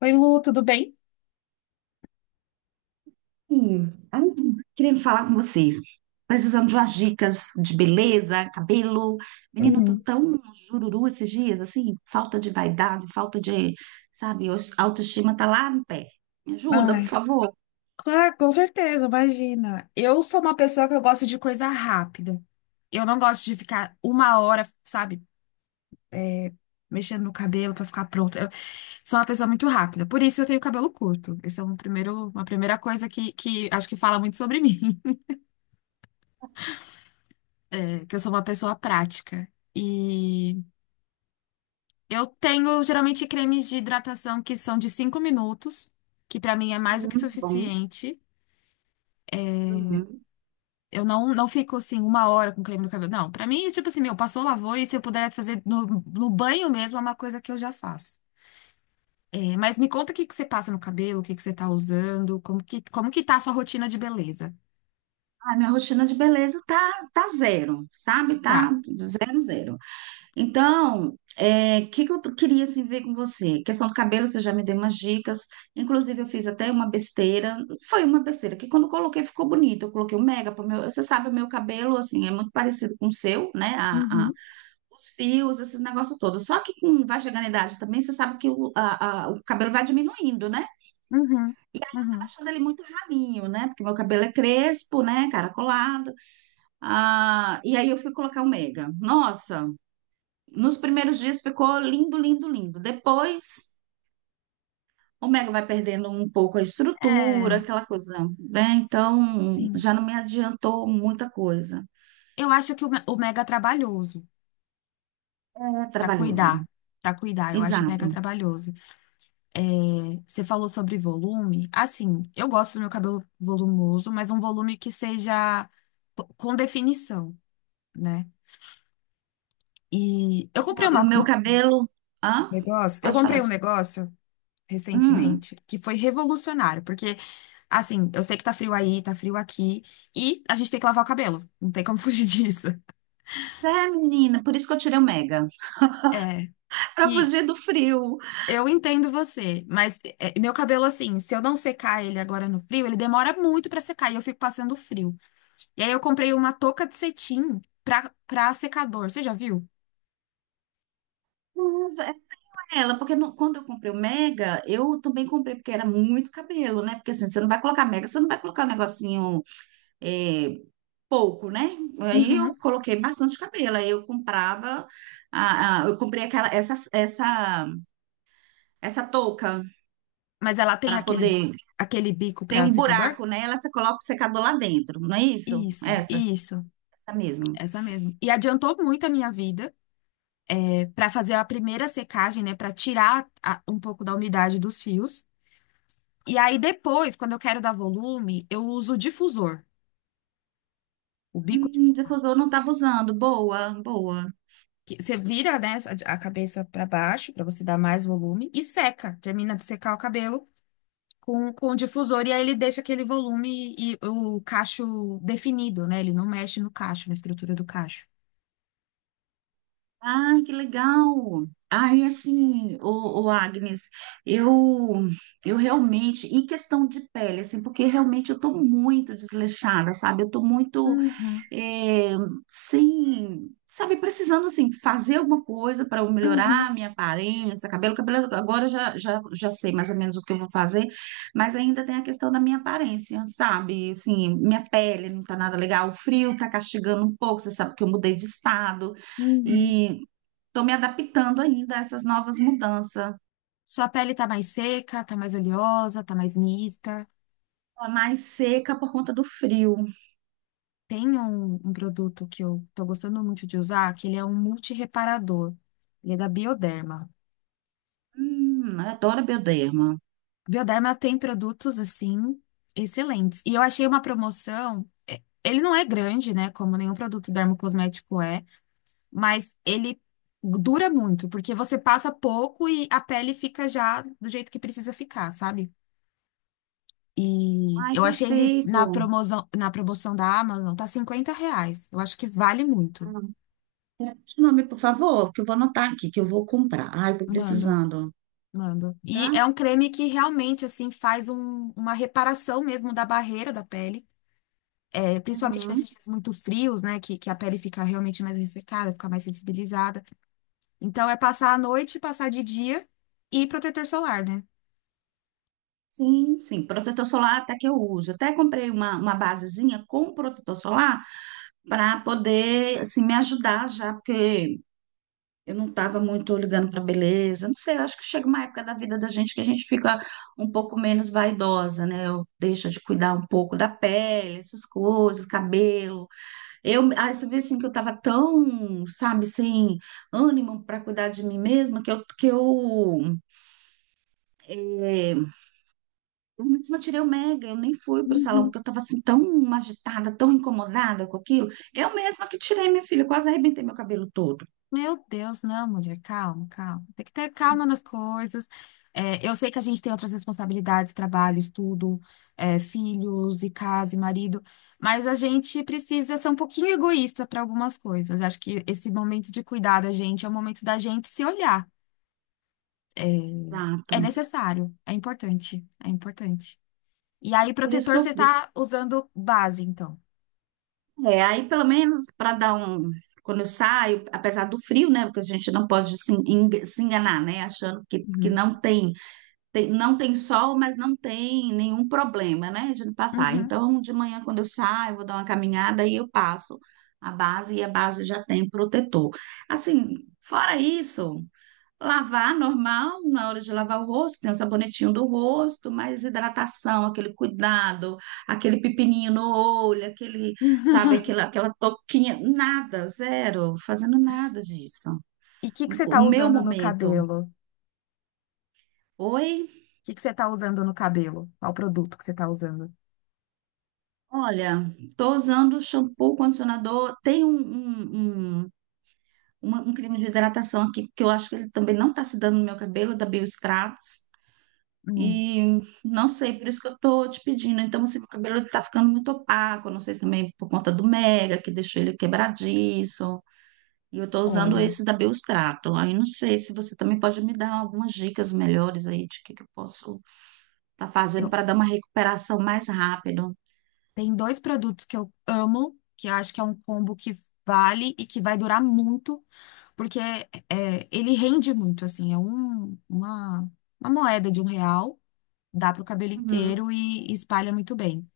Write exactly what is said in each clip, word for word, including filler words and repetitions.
Oi, Lu, tudo bem? Sim, ai, queria falar com vocês. Precisando de umas dicas de beleza, cabelo. Né? Menino, eu tô Hum, tão jururu esses dias, assim, falta de vaidade, falta de, sabe, os- a autoestima tá lá no pé. Me ajuda, por Ai, favor. claro, com certeza, imagina. Eu sou uma pessoa que eu gosto de coisa rápida. Eu não gosto de ficar uma hora, sabe, mexendo no cabelo pra ficar pronto. Eu sou uma pessoa muito rápida, por isso eu tenho cabelo curto. Essa é um primeiro, uma primeira coisa que, que acho que fala muito sobre mim, é que eu sou uma pessoa prática. E eu tenho geralmente cremes de hidratação que são de cinco minutos, que pra mim é mais do Hum, que bom. suficiente. Uhum. Eu não, não fico assim uma hora com creme no cabelo. Não, pra mim, tipo assim, meu, passou, lavou e se eu puder fazer no, no banho mesmo, é uma coisa que eu já faço. É, mas me conta o que que você passa no cabelo, o que que você tá usando, como que, como que tá a sua rotina de beleza? Ah, minha rotina de beleza tá, tá zero, sabe? Tá Tá. zero, zero. Então, o que que eu t- queria assim, ver com você? Questão do cabelo, você já me deu umas dicas. Inclusive, eu fiz até uma besteira. Foi uma besteira, que quando eu coloquei ficou bonito. Eu coloquei um mega para meu. Você sabe, o meu cabelo, assim, é muito parecido com o seu, né? A, a- Uhum, Os fios, esses negócios todos. Só que com, vai chegando a idade também, você sabe que o, a- a- o cabelo vai diminuindo, né? uhum, Tá uhum. achando ele muito ralinho, né? Porque meu cabelo é crespo, né? Caracolado. Ah, e aí eu fui colocar o mega. Nossa! Nos primeiros dias ficou lindo, lindo, lindo. Depois, o Mega vai perdendo um pouco a estrutura, É, aquela coisa, né? Então, sim. já não me adiantou muita coisa. Eu acho que o, me- o mega trabalhoso É pra trabalhoso. cuidar. Pra cuidar, eu acho Exato. mega trabalhoso. É, você falou sobre volume. Assim, eu gosto do meu cabelo volumoso, mas um volume que seja p- com definição, né? E E eu o comprei meu, e o uma- um meu cabelo. Hã? negócio, eu Pode falar comprei um disso. negócio Hum. recentemente que foi revolucionário, porque assim, eu sei que tá frio aí, tá frio aqui, e a gente tem que lavar o cabelo, não tem como fugir disso. É, menina, por isso que eu tirei o Mega. É, É pra que fugir do frio. eu entendo você, mas é, meu cabelo assim, se eu não secar ele agora no frio, ele demora muito pra secar e eu fico passando frio. E aí eu comprei uma touca de cetim pra, pra secador. Você já viu? Mas é com ela, porque no- quando eu comprei o Mega, eu também comprei porque era muito cabelo, né? Porque assim, você não vai colocar Mega, você não vai colocar um negocinho eh, pouco, né? Aí eu Uhum. coloquei bastante cabelo. Aí eu comprava, a, a- eu comprei aquela, essa, essa, essa touca Mas ela tem para aquele, poder aquele bico ter pra um secador? buraco nela, você coloca o secador lá dentro, não é isso? Isso, Essa, isso. essa mesmo. Essa mesmo. E adiantou muito a minha vida para fazer a primeira secagem, né? Para tirar a- um pouco da umidade dos fios. E aí depois, quando eu quero dar volume, eu uso o difusor, o bico Hum, difusor. difusor eu não estava usando. Boa, boa. Que você vira, né, a a cabeça para baixo para você dar mais volume e seca. Termina de secar o cabelo com, com o difusor e aí ele deixa aquele volume e o cacho definido, né? Ele não mexe no cacho, na estrutura do cacho. Ai, que legal. Ai, assim, o, Agnes, eu, eu realmente, em questão de pele, assim, porque realmente eu tô muito desleixada, sabe? Eu tô muito Uhum, é, sem, sabe, precisando assim fazer alguma coisa para eu melhorar uhum, a minha aparência, cabelo, cabelo, agora eu já, já, já sei mais ou menos o que eu vou fazer, mas ainda tem a questão da minha aparência, sabe? Assim, minha pele não tá nada legal, o frio tá castigando um pouco, você sabe que eu mudei de estado uhum. e tô me adaptando ainda a essas novas mudanças. Sua pele tá mais seca, tá mais oleosa, tá mais mista? Tô mais seca por conta do frio. Tem um, um produto que eu tô gostando muito de usar, que ele é um multireparador. Ele é da Bioderma. Hum, eu adoro bioderma. Bioderma tem produtos, assim, excelentes. E eu achei uma promoção. é, Ele não é grande, né? Como nenhum produto dermocosmético é, mas ele dura muito, porque você passa pouco e a pele fica já do jeito que precisa ficar, sabe? E Ai, eu achei ele na perfeito. promoção, na promoção da Amazon, tá cinquenta reais. Eu acho que vale muito. Me o nome, por favor, que eu vou anotar aqui, que eu vou comprar. Ai, tô Mando, precisando, mando. E tá? é um creme que realmente, assim, faz um- uma reparação mesmo da barreira da pele. É, principalmente Uhum. nesses dias muito frios, né? Que, que a pele fica realmente mais ressecada, fica mais sensibilizada. Então, é passar à noite, passar de dia e protetor solar, né? Sim, sim, protetor solar até que eu uso. Até comprei uma, uma basezinha com protetor solar para poder assim, me ajudar já, porque eu não estava muito ligando para beleza. Não sei, eu acho que chega uma época da vida da gente que a gente fica um pouco menos vaidosa, né? Eu deixo de cuidar um pouco da pele, essas coisas, cabelo. Eu, aí você vê assim que eu tava tão, sabe, sem ânimo para cuidar de mim mesma, que eu, que eu, é, eu mesma tirei o mega, eu nem fui pro salão, Uhum. porque eu tava assim tão agitada, tão incomodada com aquilo. Eu mesma que tirei, minha filha, eu quase arrebentei meu cabelo todo. Meu Deus, não, mulher, calma, calma. Tem que ter calma nas coisas. É, eu sei que a gente tem outras responsabilidades, trabalho, estudo, é, filhos e casa e marido, mas a gente precisa ser um pouquinho egoísta para algumas coisas. Acho que esse momento de cuidar da gente é o momento da gente se olhar. Exato. É necessário, é importante, é importante. E aí, Por isso que protetor, eu você fui. tá usando base, então. É, aí pelo menos para dar um. Quando eu saio, apesar do frio, né? Porque a gente não pode se en- se enganar, né? Achando que, que Uhum. não tem tem- não tem sol, mas não tem nenhum problema, né, de passar. Uhum. Então, de manhã, quando eu saio, vou dar uma caminhada e eu passo a base e a base já tem protetor. Assim, fora isso, lavar normal, na hora de lavar o rosto, tem o sabonetinho do rosto, mas hidratação, aquele cuidado, aquele pepininho no olho, aquele, sabe, aquela, aquela toquinha, nada, zero, fazendo nada disso. E o que que você O tá meu usando no momento. cabelo? Oi? que que você tá usando no cabelo? Qual produto que você tá usando? Olha, estou usando shampoo, condicionador. Tem um, um, um, uma- um creme de hidratação aqui, que eu acho que ele também não está se dando no meu cabelo, da Biostratos. Hum, E não sei, por isso que eu estou te pedindo. Então, assim, meu cabelo está ficando muito opaco. Não sei se também por conta do Mega, que deixou ele quebradiço. E eu estou usando Olha, esse da Biostrato. Aí não sei se você também pode me dar algumas dicas melhores aí de o que, que eu posso estar fazendo eu para dar uma recuperação mais rápido. tem dois produtos que eu amo, que eu acho que é um combo que vale e que vai durar muito, porque é, ele rende muito, assim, é um, uma, uma moeda de um real, dá pro cabelo Uhum. inteiro e, e espalha muito bem.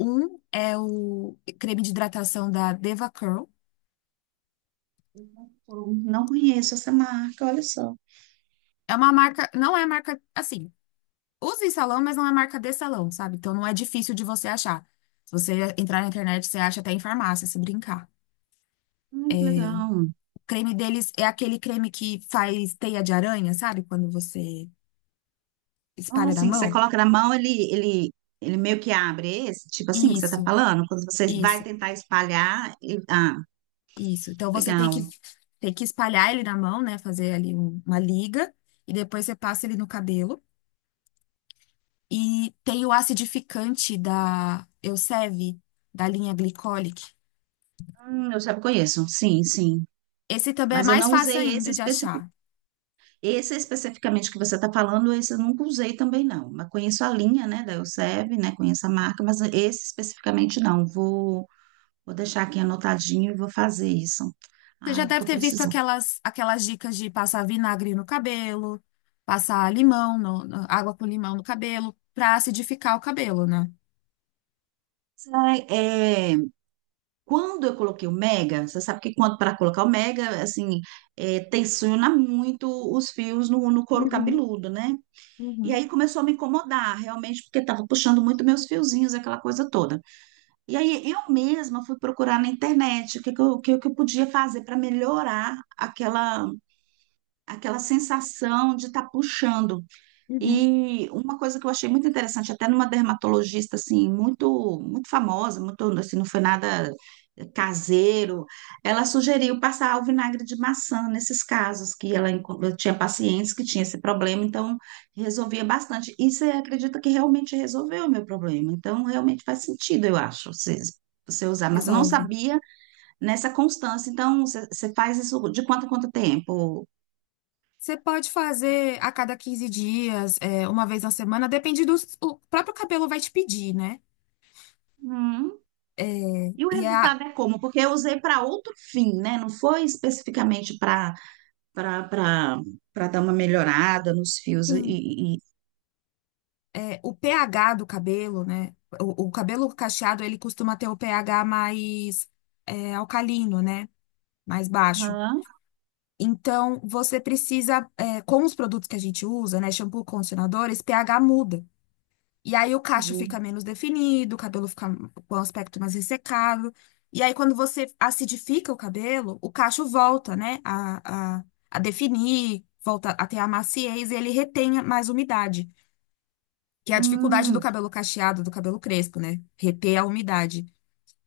Um é o creme de hidratação da Deva Curl. Não conheço essa marca, olha só. É uma marca, não é marca assim, usa em salão, mas não é marca de salão, sabe? Então não é difícil de você achar. Se você entrar na internet, você acha até em farmácia, se brincar. Ai, que É, legal. o creme deles é aquele creme que faz teia de aranha, sabe? Quando você Ah, espalha na assim, que você mão. coloca na mão, ele, ele, ele meio que abre esse, tipo assim que você tá Isso, falando, quando você vai isso, tentar espalhar, ele- ah, isso. Então você tem que, legal. tem que espalhar ele na mão, né? Fazer ali um- uma liga. E depois você passa ele no cabelo. E tem o acidificante da Elseve, da linha Glycolic. Hum, eu já conheço, sim, sim. Esse também é Mas eu mais não fácil usei esse, ainda de especifi... achar. esse especificamente que você tá falando, esse eu nunca usei também, não. Mas conheço a linha, né, da Elseve, né, conheço a marca, mas esse especificamente não. Vou, vou deixar aqui anotadinho e vou fazer isso. Você já Ai, deve tô ter visto precisando. aquelas, aquelas dicas de passar vinagre no cabelo, passar limão, no- no- água com limão no cabelo, pra acidificar o cabelo, né? Sai, é, quando eu coloquei o Mega, você sabe que quando para colocar o Mega, assim, é, tensiona muito os fios no, no couro Uhum, cabeludo, né? E uhum, aí começou a me incomodar, realmente, porque estava puxando muito meus fiozinhos, aquela coisa toda. E aí eu mesma fui procurar na internet o que, que, eu, o que que eu podia fazer para melhorar aquela, aquela sensação de estar puxando. uhum. E uma coisa que eu achei muito interessante, até numa dermatologista assim, muito muito famosa, muito assim, não foi nada caseiro, ela sugeriu passar o vinagre de maçã nesses casos que ela enco- tinha pacientes que tinham esse problema, então resolvia bastante. E você acredita que realmente resolveu o meu problema? Então realmente faz sentido, eu acho, você, você usar, mas eu não Resolve. sabia nessa constância. Então você, você faz isso de quanto a quanto tempo? Você pode fazer a cada quinze dias, é, uma vez na semana, depende do o próprio cabelo vai te pedir, né? É, E o e é a, resultado é como? Porque eu usei para outro fim, né? Não foi especificamente para para para dar uma melhorada nos fios e, sim, e- e- é, o pH do cabelo, né? O, o cabelo cacheado, ele costuma ter o pH mais é, alcalino, né? Mais baixo. Aham. Então, você precisa, é, com os produtos que a gente usa, né, shampoo, condicionadores, pH muda. E aí o cacho Entendi. fica menos definido, o cabelo fica com um aspecto mais ressecado. E aí, quando você acidifica o cabelo, o cacho volta, né, a, a, a definir, volta a ter a maciez e ele retém mais umidade, que é a dificuldade do Hum. cabelo cacheado, do cabelo crespo, né, reter a umidade.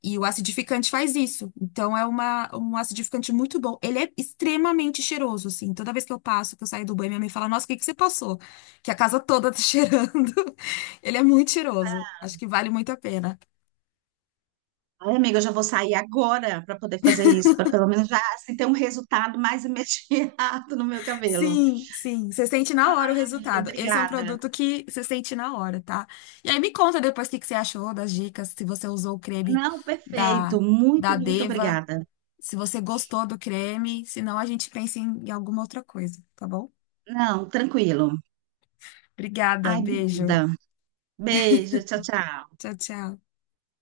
E o acidificante faz isso. Então, é uma, um acidificante muito bom. Ele é extremamente cheiroso, assim. Toda vez que eu passo, que eu saio do banho, minha mãe fala, nossa, o que que você passou? Que a casa toda tá cheirando. Ele é muito cheiroso. Acho que vale muito a pena. Ai, amiga, eu já vou sair agora para poder fazer isso, para pelo menos já assim, ter um resultado mais imediato no meu cabelo. Sim, sim. Você sente na hora o Amiga, resultado. Esse é um obrigada. produto que você sente na hora, tá? E aí, me conta depois o que que você achou das dicas, se você usou o creme Não, perfeito. da, da Muito, muito Deva, obrigada. se você gostou do creme. Senão, a gente pensa em em alguma outra coisa, tá bom? Não, tranquilo. Obrigada, Ai, beijo. obrigada. Beijo, tchau, tchau. Tchau, tchau.